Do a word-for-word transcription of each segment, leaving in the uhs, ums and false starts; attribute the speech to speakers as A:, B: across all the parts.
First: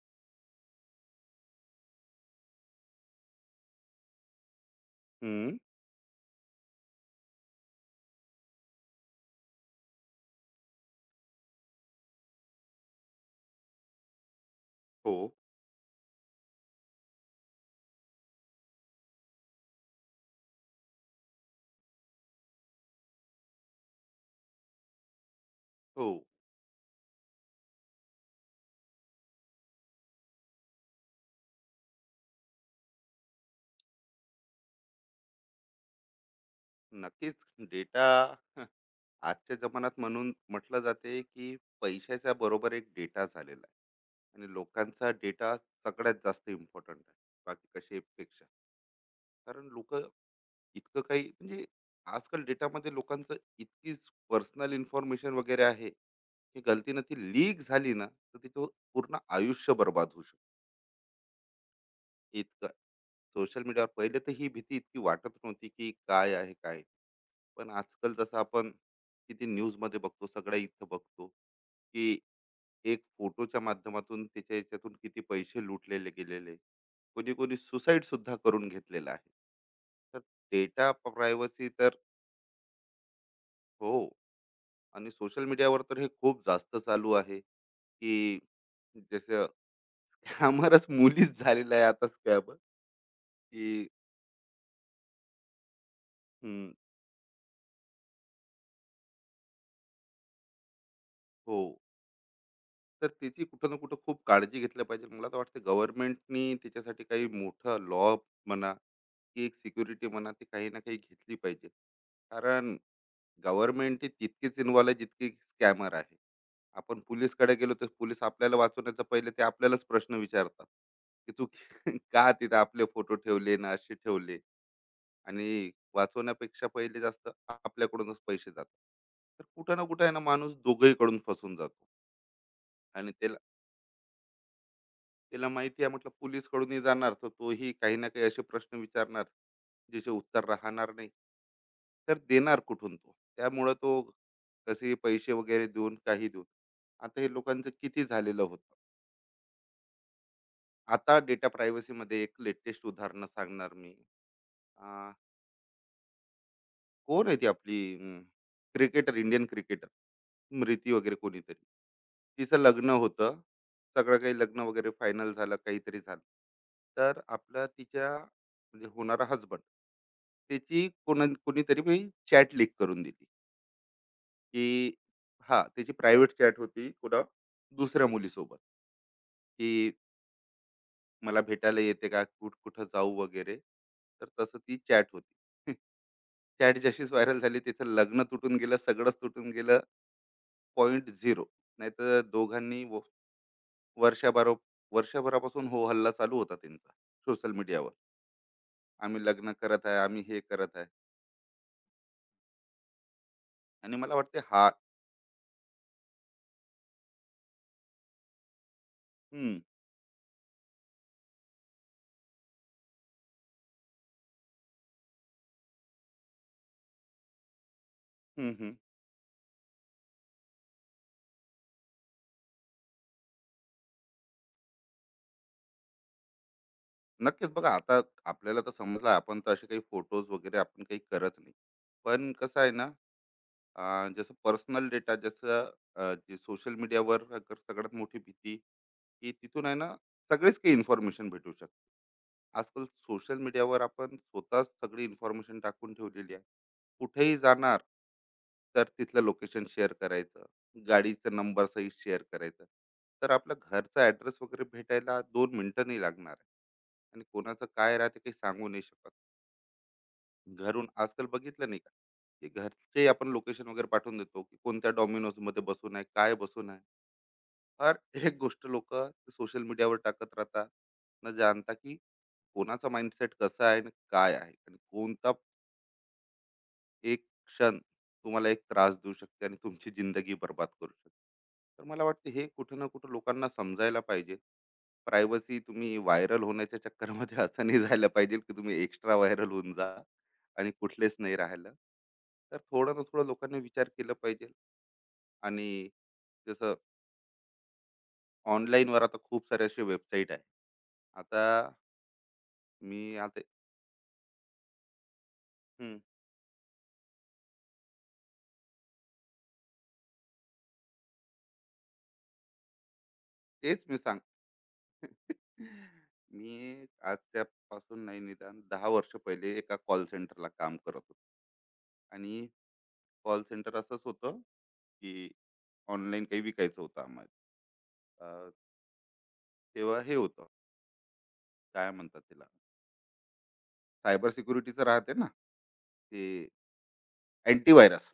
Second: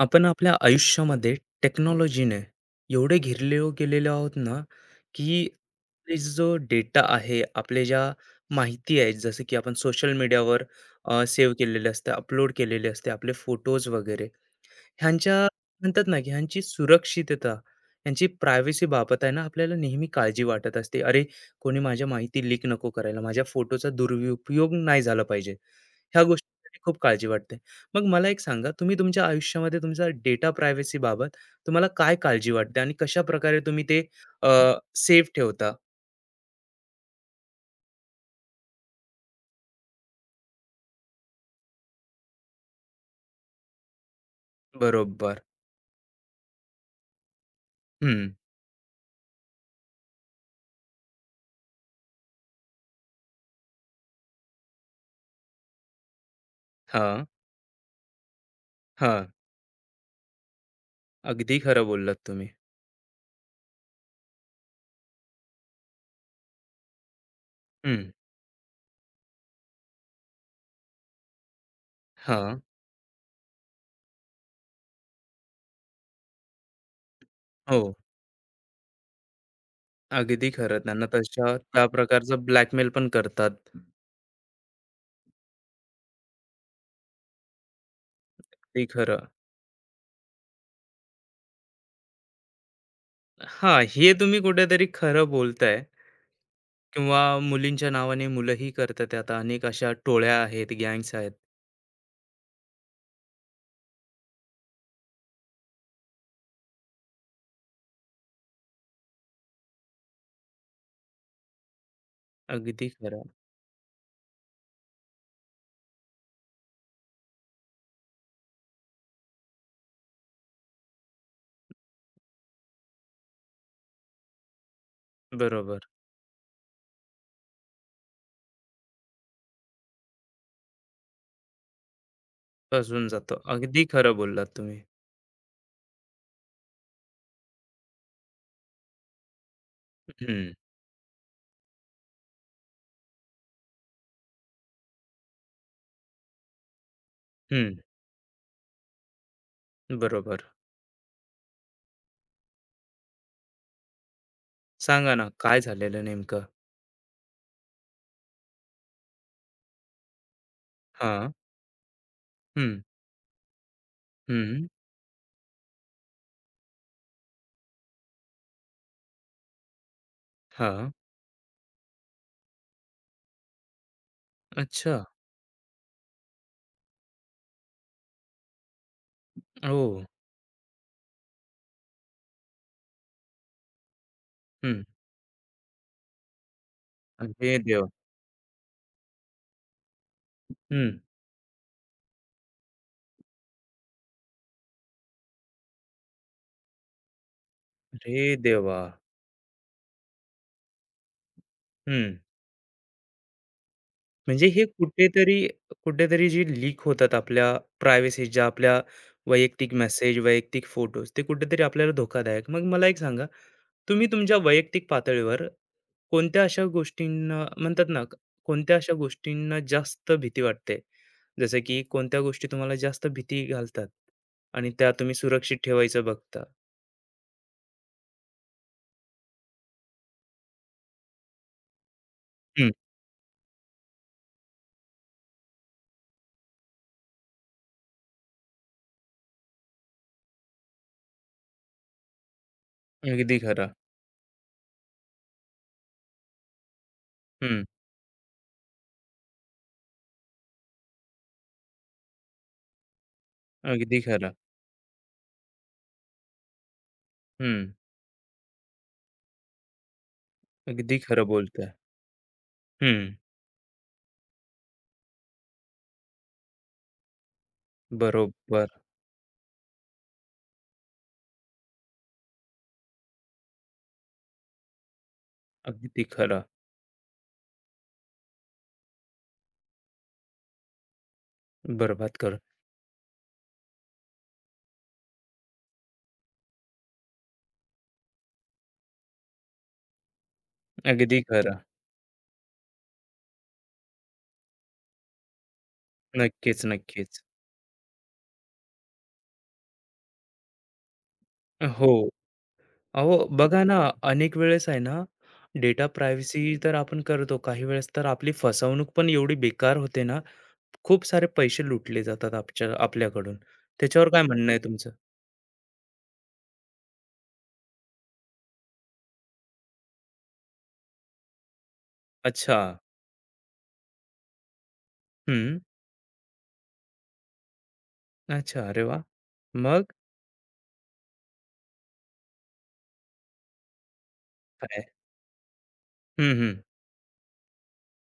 A: आपण आपल्या आयुष्यामध्ये टेक्नॉलॉजीने एवढे घेरले गेलेलो आहोत ना की
B: हम्म,
A: आपले जो डेटा आहे आपले ज्या माहिती आहेत जसं की आपण सोशल मीडियावर सेव्ह केलेले असते अपलोड केलेले असते आपले फोटोज वगैरे
B: हो,
A: ह्यांच्या म्हणतात ना, की ह्यांची सुरक्षितता, ह्यांची प्रायव्हसी बाबत आहे ना, आपल्याला नेहमी काळजी वाटत असते. अरे, कोणी माझ्या माहिती लीक नको करायला, माझ्या फोटोचा दुरुपयोग नाही झाला पाहिजे.
B: हो,
A: ह्या गोष्टींसाठी खूप काळजी वाटते. मग मला एक सांगा, तुम्ही तुमच्या आयुष्यामध्ये तुमचा डेटा प्रायव्हसी बाबत तुम्हाला काय काळजी वाटते आणि कशाप्रकारे तुम्ही ते सेफ ठेवता?
B: नक्कीच. डेटा आजच्या जमान्यात म्हणून म्हटलं जाते की पैशाच्या बरोबर एक डेटा झालेला आहे आणि लोकांचा
A: बरोबर.
B: डेटा सगळ्यात जास्त इम्पॉर्टंट आहे बाकी
A: हं.
B: कशापेक्षा. कारण लोक इतकं काही म्हणजे आजकाल डेटामध्ये लोकांचं इतकीच पर्सनल इन्फॉर्मेशन वगैरे आहे की गलतीनं ती
A: हां,
B: लीक झाली ना तर तिथं पूर्ण
A: हां.
B: आयुष्य बर्बाद होऊ शकतं.
A: अगदी खरं बोललात तुम्ही.
B: इतकं सोशल मीडियावर पहिले तर ही भीती इतकी वाटत नव्हती की काय आहे काय नाही. पण
A: हं.
B: आजकाल जसं आपण किती न्यूज मध्ये बघतो, सगळ्या इथं बघतो की
A: हां.
B: एक फोटोच्या माध्यमातून त्याच्या याच्यातून किती पैसे लुटलेले गेलेले, कोणी कोणी
A: हो.
B: सुसाईड सुद्धा करून घेतलेला आहे. तर
A: अगदी खरं.
B: डेटा
A: त्यांना तशा
B: प्रायव्हसी
A: त्या
B: तर
A: प्रकारचं ब्लॅकमेल पण करतात. हं.
B: हो. आणि सोशल मीडियावर तर हे खूप जास्त चालू आहे की
A: ते खरं.
B: जसं आम्हालाच मुलीच झालेलं आहे आता स्कॅब
A: हां,
B: की
A: हे तुम्ही कुठेतरी खरं बोलताय
B: हम्म,
A: किंवा मुलींच्या नावाने मुलंही करतात आता अनेक अशा टोळ्या आहेत, गँग्स आहेत.
B: हो. तर त्याची कुठं ना कुठं खूप काळजी घेतली पाहिजे. मला तर वाटतं गव्हर्नमेंटनी त्याच्यासाठी काही मोठा लॉ म्हणा की एक सिक्युरिटी म्हणा, ते काही ना काही घेतली पाहिजे. कारण
A: अगदी खरं.
B: गव्हर्नमेंट ही तितकीच इन्व्हॉल्व आहे जितकी स्कॅमर आहे. आपण पोलीसकडे गेलो तर पोलीस आपल्याला वाचवण्याचा पहिले ते आपल्यालाच प्रश्न विचारतात की तू का तिथे आपले फोटो ठेवले, ना असे ठेवले. आणि
A: बरोबर.
B: वाचवण्यापेक्षा पहिले जास्त आपल्याकडूनच पैसे जातात, तर कुठं ना कुठं आहे ना माणूस दोघही कडून फसून जातो.
A: फसून
B: आणि
A: जातो.
B: त्याला
A: अगदी खरं बोललात तुम्ही.
B: तिला माहिती आहे म्हटलं पोलीस कडूनही जाणार तर तोही काही ना काही असे प्रश्न विचारणार ज्याचे उत्तर
A: हं,
B: राहणार नाही, तर देणार कुठून तो, त्यामुळं तो कसे पैसे वगैरे देऊन काही देऊन. आता हे लोकांचं
A: हं.
B: किती झालेलं होतं.
A: बरोबर.
B: आता डेटा प्रायव्हसीमध्ये एक लेटेस्ट उदाहरणं सांगणार मी. अं,
A: सांगा ना काय झालेलं नेमकं?
B: कोण आहे ती आपली क्रिकेटर, इंडियन क्रिकेटर स्मृती वगैरे
A: हां.
B: कोणीतरी. तिचं
A: हं,
B: लग्न होतं, सगळं काही लग्न
A: हं.
B: वगैरे फायनल झालं, काहीतरी झालं. तर आपला तिच्या म्हणजे होणारा हजबंड, त्याची
A: हां.
B: कोणा कोणीतरी मी चॅट लीक करून दिली, की
A: अच्छा.
B: हां, त्याची प्रायव्हेट चॅट होती कुणा दुसऱ्या मुलीसोबत, की
A: ओह!
B: मला भेटायला येते का? कुठ-कुठं जाऊ वगैरे. तर तसं ती
A: हं.
B: चॅट होती. चॅट जशीच व्हायरल
A: अरे
B: झाली तिचं
A: देवा!
B: लग्न तुटून गेलं, सगळंच तुटून गेलं.
A: हं.
B: पॉइंट शून्य. नाहीतर दोघांनी व वर्षभरा वर्षभरापासून हो हल्ला चालू होता त्यांचा सोशल मीडियावर.
A: अरे देवा!
B: आम्ही लग्न करत आहे, आम्ही हे करत आहे,
A: हं.
B: आणि मला वाटते
A: म्हणजे हे
B: हा
A: कुठेतरी कुठेतरी जे लीक होतात आपल्या प्रायव्हसी ज्या आपल्या
B: हं,
A: वैयक्तिक मेसेज वैयक्तिक फोटोज ते कुठेतरी आपल्याला धोकादायक मग मला एक सांगा तुम्ही तुमच्या वैयक्तिक पातळीवर कोणत्या अशा गोष्टींना म्हणतात ना
B: हं, हं.
A: कोणत्या अशा गोष्टींना जास्त भीती वाटते जसं की कोणत्या गोष्टी तुम्हाला जास्त भीती घालतात आणि त्या तुम्ही सुरक्षित ठेवायचं बघता
B: नक्कीच, बघा आता. आपल्याला तर समजलं आपण तर असे काही फोटोज वगैरे आपण काही करत नाही, पण कसं
A: हम्म,
B: आहे ना, अं, जसं पर्सनल डेटा जसं अं, जे सोशल मीडियावर सगळ्यात मोठी भीती की तिथून आहे ना सगळेच काही इन्फॉर्मेशन भेटू शकते. आजकाल
A: अगदी
B: सोशल
A: खरं
B: मीडियावर आपण स्वतःच सगळी इन्फॉर्मेशन टाकून ठेवलेली आहे. कुठेही
A: हम्म
B: जाणार तर तिथलं लोकेशन शेअर करायचं, गाडीचं नंबर सहित शेअर करायचं. तर आपला
A: अगदी
B: घरचा
A: खरं
B: ऍड्रेस वगैरे भेटायला दोन मिनिटं नाही लागणार आहे. आणि कोणाचं
A: हम्म
B: काय राहते काही सांगू नाही शकत. घरून
A: अगदी खरं
B: आजकाल बघितलं
A: बोलतोय
B: नाही का की घरचे
A: हम्म
B: आपण लोकेशन वगैरे पाठवून देतो की कोणत्या डॉमिनोज मध्ये बसून आहे, काय बसून आहे. हर एक गोष्ट
A: बरोबर
B: लोक सोशल मीडियावर टाकत राहतात, न जाणता की कोणाचा माइंडसेट कसा आहे आणि काय आहे आणि कोणता
A: अगदी खरं
B: एक क्षण तुम्हाला एक त्रास देऊ शकते आणि तुमची जिंदगी बर्बाद करू शकते. तर मला
A: बरबाद
B: वाटते
A: करू.
B: हे कुठं ना कुठं लोकांना समजायला पाहिजे. प्रायव्हसी तुम्ही व्हायरल होण्याच्या चक्करमध्ये असं नाही जायला पाहिजे की तुम्ही एक्स्ट्रा व्हायरल होऊन जा आणि कुठलेच
A: अगदी
B: नाही
A: खरं.
B: राहिलं. तर थोडं ना थोडं लोकांनी विचार केला पाहिजे. आणि
A: नक्कीच,
B: जसं
A: नक्कीच.
B: online वर आता खूप सारे असे वेबसाईट आहे. आता
A: हो.
B: मी
A: अहो,
B: आता
A: बघा ना, अनेक वेळेस आहे ना, डेटा
B: हं,
A: प्रायव्हसी तर आपण करतो. काही वेळेस तर आपली फसवणूक पण एवढी बेकार होते ना, खूप सारे पैसे लुटले जातात आपच्या आपल्याकडून.
B: तेच मी
A: त्याच्यावर
B: सांग.
A: काय म्हणणं आहे तुमचं?
B: मी आजच्या पासून नाही निदान दहा वर्ष पहिले एका कॉल सेंटरला काम करत होतो. आणि
A: अच्छा.
B: कॉल सेंटर असंच होतं, की
A: हं.
B: ऑनलाईन काही विकायचं होतं आम्हाला. अ,
A: अच्छा. अरे वाह! मग
B: तेव्हा हे होतं, काय म्हणतात त्याला, सायबर सिक्युरिटीचं
A: काय?
B: राहते ना, ते
A: हं, हं.
B: अँटीव्हायरस,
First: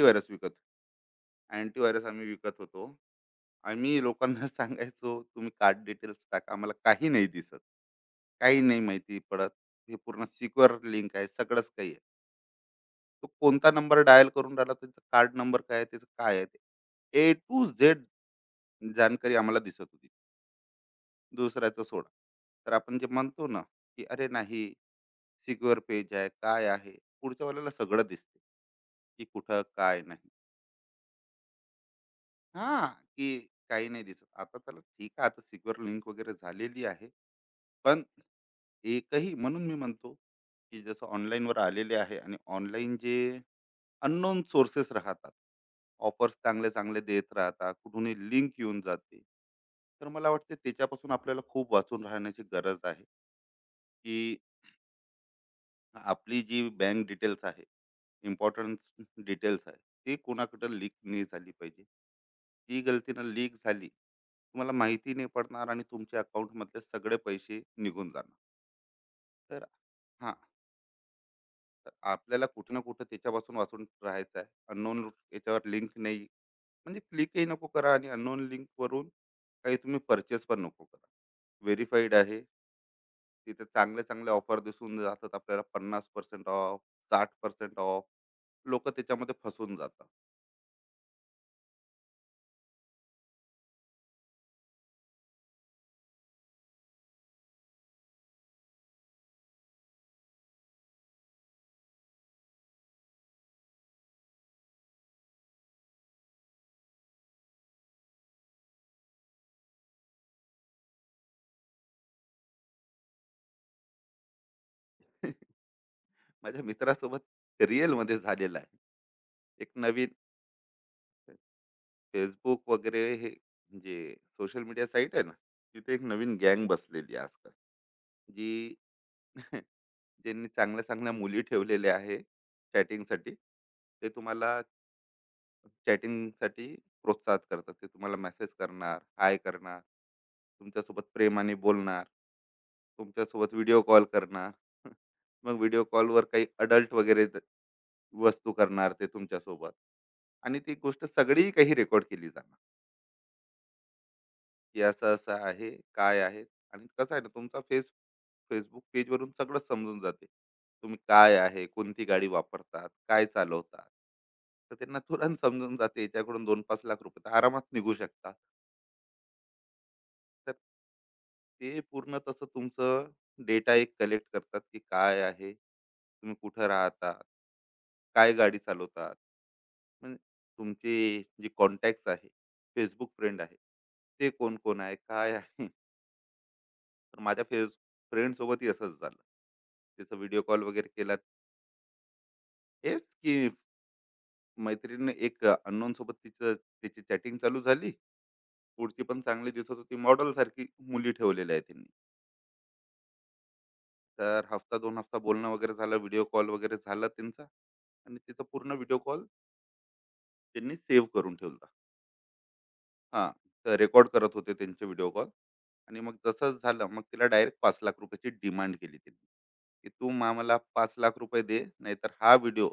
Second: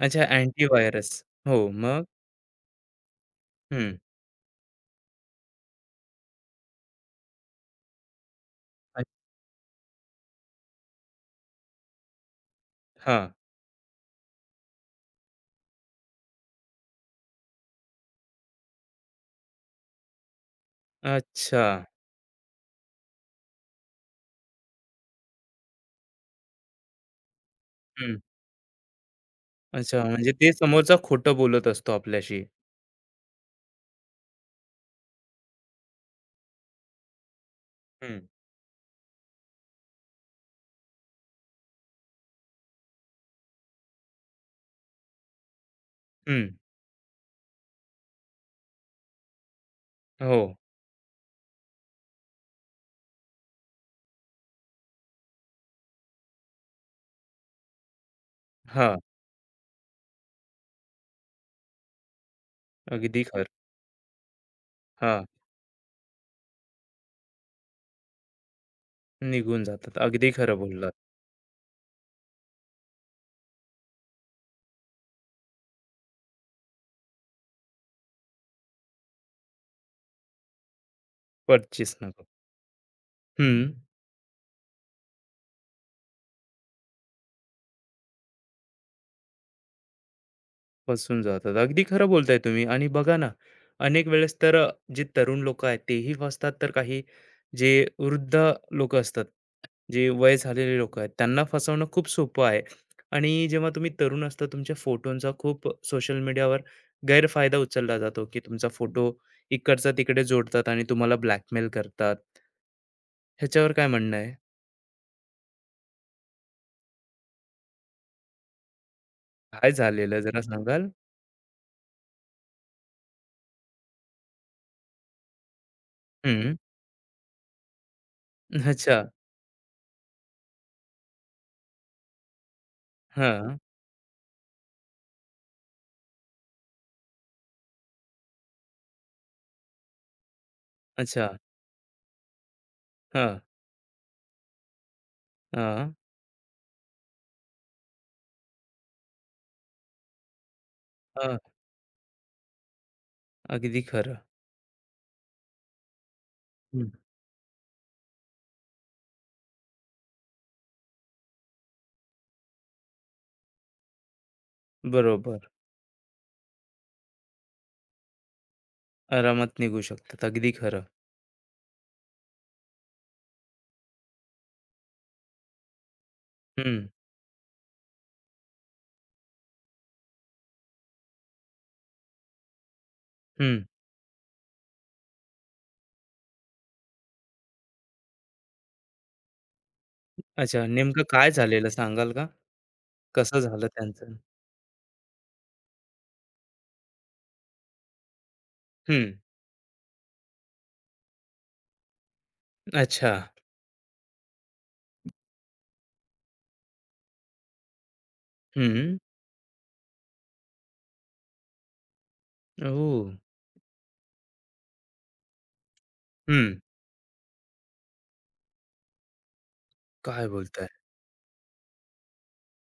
A: अच्छा
B: विकत
A: अँटीव्हायरस. हो.
B: अँटीव्हायरस
A: मग?
B: आम्ही विकत होतो.
A: हं.
B: आम्ही लोकांना सांगायचो, "तुम्ही कार्ड डिटेल्स टाका, आम्हाला काही नाही दिसत. काही नाही
A: अ,
B: माहिती पडत. हे पूर्ण सिक्युअर लिंक आहे, सगळंच काही आहे. तो
A: हां.
B: कोणता नंबर डायल करून राहिला, त्याचा कार्ड नंबर काय आहे, त्याचं काय आहे ते?" ए टू झेड जानकारी आम्हाला दिसत होती.
A: अच्छा.
B: दुसऱ्याचं सोडा. तर आपण जे म्हणतो ना, की "अरे नाही, सिक्युअर पेज आहे, काय आहे?" पुढच्या वेळेला सगळं
A: हं.
B: दिसते, की कुठं
A: अच्छा.
B: काय नाही.
A: म्हणजे ते समोरचा खोटं बोलत असतो आपल्याशी.
B: हां, की काही नाही दिसत. आता चला ठीक आहे, आता सिक्युअर लिंक वगैरे झालेली आहे. पण
A: हं.
B: एकही म्हणून मी म्हणतो, की जसं ऑनलाईनवर आलेले आहे आणि ऑनलाईन जे अननोन सोर्सेस राहतात. ऑफर्स
A: हं.
B: चांगले-चांगले देत राहतात. कुठूनही लिंक येऊन जाते. तर मला
A: हो.
B: वाटते त्याच्यापासून आपल्याला खूप वाचून राहण्याची गरज आहे, की आपली जी बँक डिटेल्स आहे, इम्पोर्टंट
A: हां.
B: डिटेल्स आहे, ती कोणाकडे लीक नाही झाली पाहिजे. ती
A: अगदी
B: गलतीनं
A: खरं.
B: लीक झाली, तुम्हाला माहिती
A: हां.
B: नाही पडणार आणि तुमच्या अकाउंटमधले सगळे पैसे निघून जाणार.
A: निघून
B: तर
A: जातात. अगदी
B: हां.
A: खरं बोललात.
B: तर आपल्याला कुठं ना कुठं त्याच्यापासून वाचून राहायचं आहे. अननोन याच्यावर लिंक नाही, म्हणजे क्लिकही नको करा आणि अननोन लिंकवरून काही तुम्ही परचेस पण नको करा.
A: पर्चेस
B: व्हेरीफाईड
A: नको.
B: आहे तिथे
A: हं.
B: चांगले चांगले ऑफर दिसून जातात आपल्याला, पन्नास पर्सेंट ऑफ, साठ पर्सेंट ऑफ. लोक त्याच्यामध्ये फसून जातात.
A: फसून जातात. अगदी खरं बोलताय तुम्ही आणि बघा ना, अनेक वेळेस तर अ, जे तरुण लोकं आहेत तेही फसतात, तर काही जे वृद्ध लोकं असतात, जे वय झालेले लोकं आहेत, त्यांना फसवणं खूप सोपं आहे. आणि जेव्हा तुम्ही तरुण असता, तुमच्या फोटोंचा खूप सोशल मीडियावर गैरफायदा उचलला जातो, की तुमचा फोटो इकडचा तिकडे जोडतात आणि तुम्हाला ब्लॅकमेल करतात. ह्याच्यावर काय म्हणणं आहे?
B: माझ्या मित्रासोबत रिअल मध्ये झालेलं आहे. एक
A: काय
B: नवीन
A: झालेलं जरा सांगाल?
B: फेसबुक वगैरे हे जे सोशल मीडिया साईट आहे ना, तिथे एक नवीन
A: हं.
B: गँग बसलेली आहे आजकाल, जी
A: अच्छा.
B: ज्यांनी चांगल्या चांगल्या मुली ठेवलेल्या आहे चॅटिंगसाठी.
A: हां.
B: ते तुम्हाला चॅटिंगसाठी प्रोत्साहित करतात, ते तुम्हाला मेसेज करणार, हाय करणार, तुमच्यासोबत
A: अच्छा.
B: प्रेमाने बोलणार,
A: हां,
B: तुमच्यासोबत व्हिडिओ कॉल करणार. मग व्हिडिओ
A: हां,
B: कॉलवर काही अडल्ट वगैरे द- वस्तू करणार ते तुमच्यासोबत, आणि ती गोष्ट
A: हां.
B: सगळी काही रेकॉर्ड केली जाणार,
A: अगदी खरं.
B: की असं-असं आहे, काय आहे. आणि
A: हं.
B: कसं आहे ना तुमचा फेस Facebook पेजवरून सगळं समजून जाते. तुम्ही काय आहे, कोणती गाडी वापरतात, काय चालवतात. तर त्यांना तुरंत
A: बरोबर.
B: समजून जाते, याच्याकडून दोन ते पाच लाख रुपये तर आरामात निघू शकतात.
A: आरामात निघू शकतात. अगदी
B: तर
A: खरं.
B: ते पूर्ण तसं तुमचं डेटा एक कलेक्ट करतात, की काय आहे, तुम्ही कुठं
A: हं,
B: राहता, काय गाडी चालवतात. म्हणजे तुमचे जे कॉन्टॅक्ट्स आहे, Facebook फ्रेंड आहे,
A: हं.
B: ते कोण-कोण आहे, काय आहे? तर माझ्या फ्रेंड फ्रेंडसोबतही असंच झालं, तिचा व्हिडिओ कॉल
A: अच्छा
B: वगैरे
A: नेमकं
B: केला.
A: काय झालेलं सांगाल का?
B: हेच की
A: कसं झालं त्यांचं?
B: मैत्रिणीने एक अननोन सोबत तिचं तिची चॅटिंग चालू झाली, पुढची
A: हं.
B: पण चांगली दिसत होती मॉडेल सारखी. मुली ठेवलेल्या आहे त्यांनी.
A: अच्छा.
B: तर हफ्ता दोन हफ्ता बोलणं वगैरे झालं, व्हिडिओ कॉल वगैरे झाला त्यांचा. आणि तिचा पूर्ण
A: हं.
B: व्हिडिओ कॉल त्यांनी सेव्ह करून ठेवला.
A: ओह!
B: हा, तर रेकॉर्ड करत होते त्यांचे व्हिडिओ कॉल. आणि मग
A: हं.
B: तसंच झालं, मग तिला डायरेक्ट पाच लाख रुपयाची डिमांड केली त्यांनी, की तू
A: काय
B: मामाला
A: बोलताय?
B: पाच लाख रुपये दे, नाहीतर हा व्हिडिओ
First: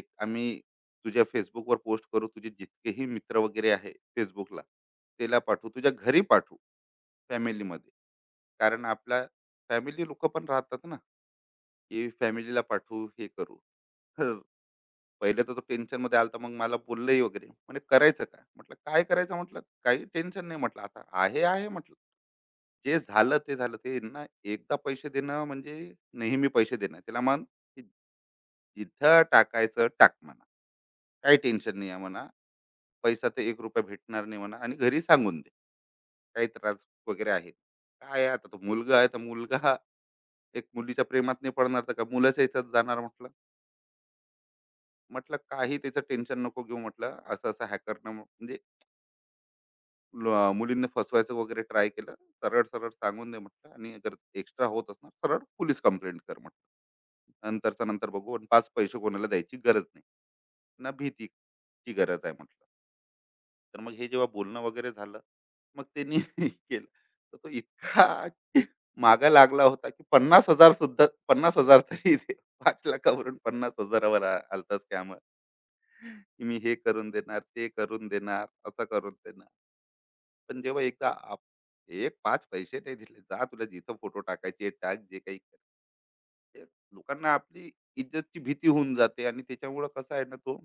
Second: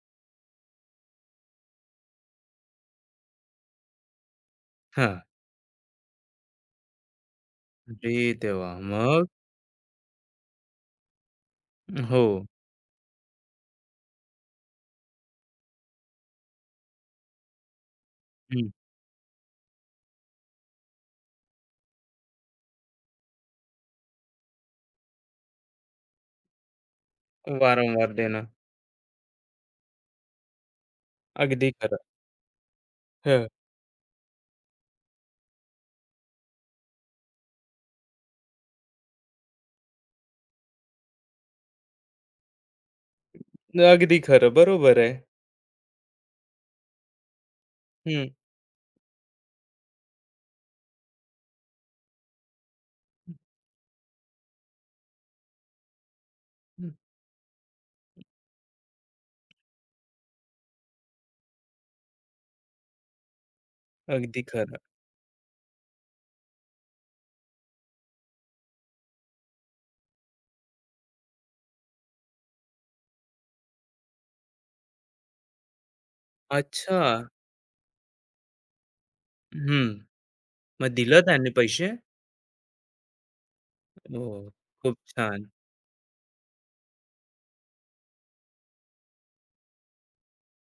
B: एक आम्ही तुझ्या फेसबुकवर पोस्ट करू, तुझे जितकेही मित्र वगैरे आहे फेसबुकला
A: हां.
B: त्याला पाठवू, तुझ्या घरी पाठवू, फॅमिलीमध्ये.
A: अरे देवा!
B: कारण आपल्या
A: मग?
B: फॅमिली लोक पण राहतात ना, की
A: हो.
B: फॅमिलीला पाठवू, हे करू. तर पहिले तर तो टेन्शन मध्ये आला, मग मला बोललंही वगैरे, म्हणजे करायचं काय
A: हं.
B: म्हटलं, काय करायचं म्हटलं, काही टेन्शन नाही म्हटलं, आता आहे आहे म्हटलं. जे झालं ते झालं ते ना, एकदा पैसे देणं म्हणजे नेहमी पैसे देणं, त्याला मन की
A: वारंवार देणं.
B: जिथं टाकायचं टाक म्हणा, काही
A: अगदी
B: टेन्शन नाही
A: खरं.
B: आहे म्हणा, पैसा तर
A: हं.
B: एक रुपया भेटणार नाही म्हणा आणि घरी सांगून दे. काही त्रास वगैरे आहे काय आहे, आता तो मुलगा आहे तर मुलगा हा एक मुलीच्या प्रेमात नाही पडणार तर का मुलाच्या याच्यात जाणार म्हटलं.
A: अगदी खरं. बरोबर आहे.
B: म्हटलं काही त्याचं टेन्शन नको घेऊ म्हटलं, असं असं हॅकरनं
A: हं.
B: म्हणजे ल- मुलींना फसवायचं वगैरे ट्राय केलं. सरळ सरळ सांगून दे म्हटलं आणि अगर एक्स्ट्रा होत असणार सरळ पोलीस कंप्लेंट कर म्हटलं, नंतरचा नंतर बघू, आणि पाच पैसे कोणाला द्यायची गरज नाही, ना भीतीची गरज आहे म्हटलं. तर मग हे जेव्हा
A: अगदी
B: बोलणं
A: खरं.
B: वगैरे झालं, मग त्यांनी केलं. तर तो इतका मागे लागला होता, की पन्नास हजार सुद्धा, पन्नास हजार तरी ते, पाच लाखांवरून 50,000वर आ आला स्कॅमर, की मी हे
A: अच्छा.
B: करून देणार, ते करून देणार, असं करून देणार.
A: हं.
B: पण जेव्हा
A: मग
B: एकदा
A: दिलं
B: आप
A: त्याने पैसे?
B: एक पाच पैसे नाही दिले. जा तुला जिथं फोटो
A: हो.
B: टाकायचे आहे
A: खूप
B: टाक, जे काही
A: छान.
B: करायचं आहे. लोकांना आपली इज्जतची भीती होऊन जाते आणि त्याच्यामुळं कसं आहे ना, तो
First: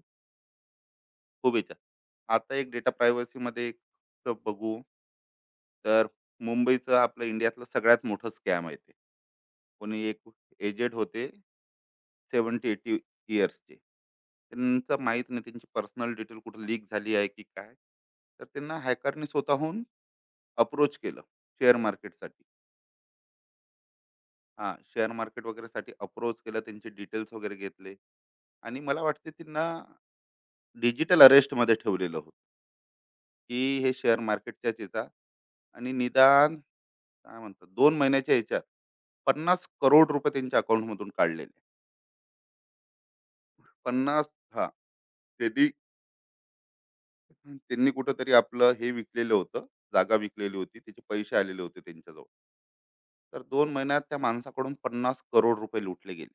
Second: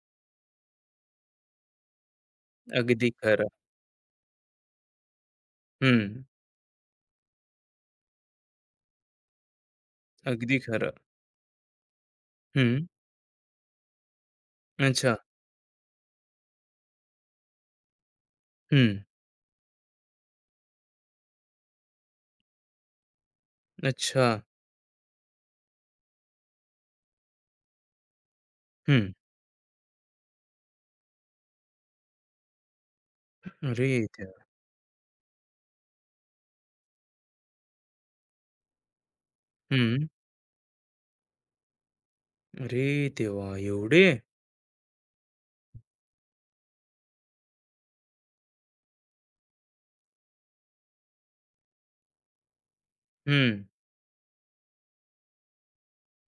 B: खूप याच्यात. आता एक डेटा
A: अगदी खरं.
B: प्रायव्हसीमध्ये एक बघू. तर
A: हं.
B: मुंबईचं आपलं इंडियातलं सगळ्यात मोठं स्कॅम आहे ते. कोणी एक
A: अगदी
B: एजेड
A: खरं.
B: होते
A: हं.
B: सत्तर ऐंशी इयर्सचे. त्यांचं
A: अच्छा.
B: माहीत नाही त्यांची पर्सनल डिटेल कुठे लीक झाली आहे की काय? तर त्यांना
A: हं.
B: हॅकरनी स्वतःहून अप्रोच केलं शेअर मार्केटसाठी.
A: अच्छा.
B: हां, शेअर मार्केट वगैरेसाठी अप्रोच केलं. त्यांचे डिटेल्स वगैरे घेतले आणि मला
A: हं.
B: वाटते त्यांना डिजिटल अरेस्टमध्ये ठेवलेलं होतं, की
A: अरे
B: हे शेअर
A: देवा!
B: मार्केटच्याच ह्याचा. आणि निदान काय म्हणतात दोन महिन्याच्या ह्याच्यात पन्नास
A: हं.
B: करोड रुपये त्यांच्या अकाउंटमधून काढलेले.
A: अरे देवा! एवढे?
B: पन्नास, हां, त्यांनी, त्यांनी कुठेतरी आपलं हे विकलेलं होतं, जागा विकलेली होती. त्याचे पैसे आलेले होते त्यांच्याजवळ. तर
A: हं.
B: दोन महिन्यात त्या माणसाकडून पन्नास करोड रुपये लुटले गेले.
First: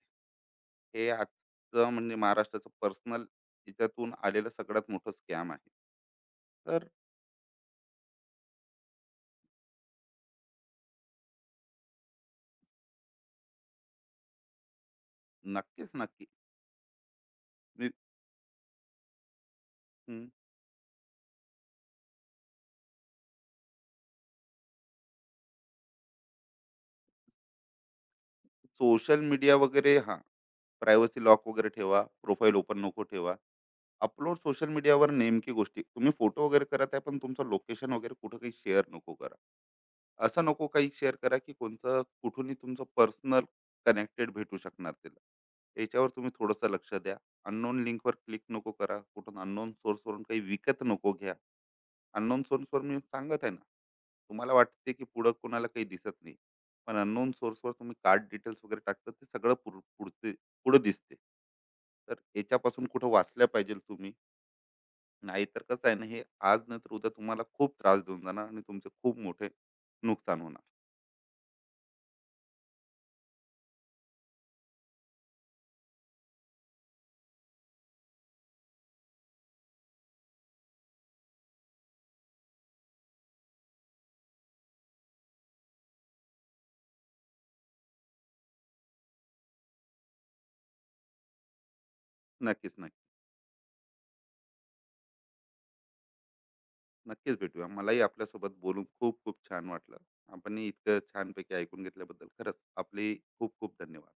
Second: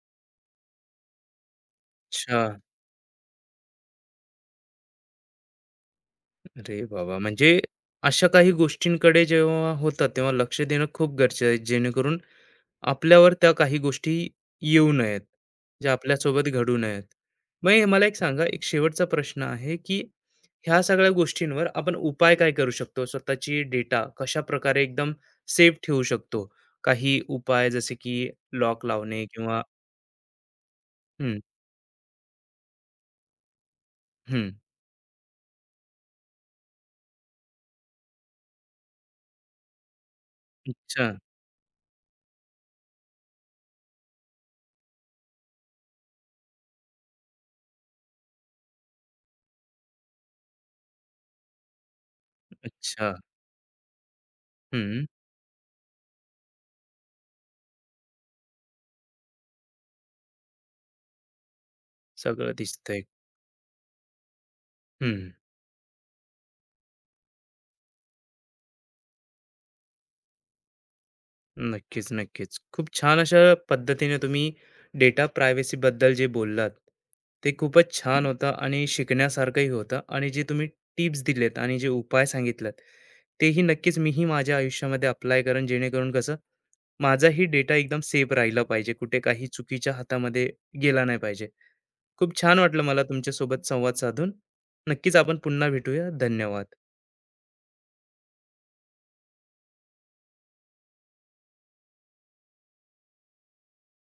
B: हे आजचं म्हणजे
A: अच्छा.
B: महाराष्ट्राचं पर्सनल याच्यातून आलेलं सगळ्यात मोठं स्कॅम आहे.
A: अरे
B: तर
A: बाबा! म्हणजे अशा काही गोष्टींकडे जेव्हा होतात तेव्हा लक्ष देणं खूप गरजेचं आहे जेणेकरून आपल्यावर त्या काही गोष्टी येऊ नयेत,
B: नक्कीच,
A: ज्या
B: नक्की.
A: आपल्यासोबत घडू नयेत. मग हे
B: मी
A: मला एक सांगा, एक शेवटचा प्रश्न आहे, की ह्या सगळ्या गोष्टींवर आपण उपाय काय करू शकतो? स्वतःची डेटा कशा प्रकारे एकदम सेफ ठेवू शकतो? काही उपाय जसे की लॉक
B: सोशल
A: लावणे
B: मीडिया
A: किंवा
B: वगैरे हां, प्रायव्हसी
A: हं,
B: लॉक वगैरे ठेवा. प्रोफाइल ओपन नको ठेवा. अपलोड
A: हं.
B: सोशल मीडियावर नेमकी गोष्टी तुम्ही फोटो वगैरे करत आहे, पण तुमचं लोकेशन वगैरे कुठं काही शेअर नको करा. असं नको काही
A: अच्छा,
B: शेअर करा की कोणतं कुठूनही तुमचं पर्सनल कनेक्टेड भेटू शकणार त्याला. याच्यावर तुम्ही थोडंसं लक्ष द्या. अननोन लिंकवर क्लिक नको करा, कुठून अननोन सोर्सवरून काही विकत नको घ्या. अननोन सोर्सवर मी
A: अच्छा.
B: सांगत आहे ना, तुम्हाला वाटते की
A: हं.
B: पुढं कोणाला काही दिसत नाही, पण अननोन सोर्सवर तुम्ही कार्ड डिटेल्स वगैरे टाकता ते सगळं पुढ- पुढचे पुढं दिसते. तर
A: सगळं
B: याच्यापासून
A: दिसतंय.
B: कुठं वाचल्या पाहिजे तुम्ही.
A: हं.
B: नाहीतर कसं आहे ना, हे आज नाहीतर उद्या तुम्हाला खूप त्रास देऊन जाणार आणि तुमचे खूप मोठे नुकसान होणार.
A: नक्कीच, नक्कीच. खूप छान अशा पद्धतीने तुम्ही डेटा प्रायव्हसीबद्दल जे बोललात, ते खूपच छान होतं आणि शिकण्यासारखंही होतं आणि जे तुम्ही टिप्स दिलेत आणि जे उपाय सांगितलेत, तेही नक्कीच मीही माझ्या आयुष्यामध्ये अप्लाय करेन जेणेकरून कसं माझाही डेटा एकदम सेफ राहिला पाहिजे, कुठे काही चुकीच्या हातामध्ये गेला नाही पाहिजे. खूप छान
B: नक्कीच,
A: वाटलं मला
B: नक्की.
A: तुमच्यासोबत संवाद साधून. नक्कीच आपण पुन्हा भेटूया. धन्यवाद.
B: नक्कीच भेटूया, मलाही आपल्यासोबत बोलून खूप खूप छान वाटलं. आपण इतकं छानपैकी ऐकून घेतल्याबद्दल खरंच आपले खूप खूप धन्यवाद.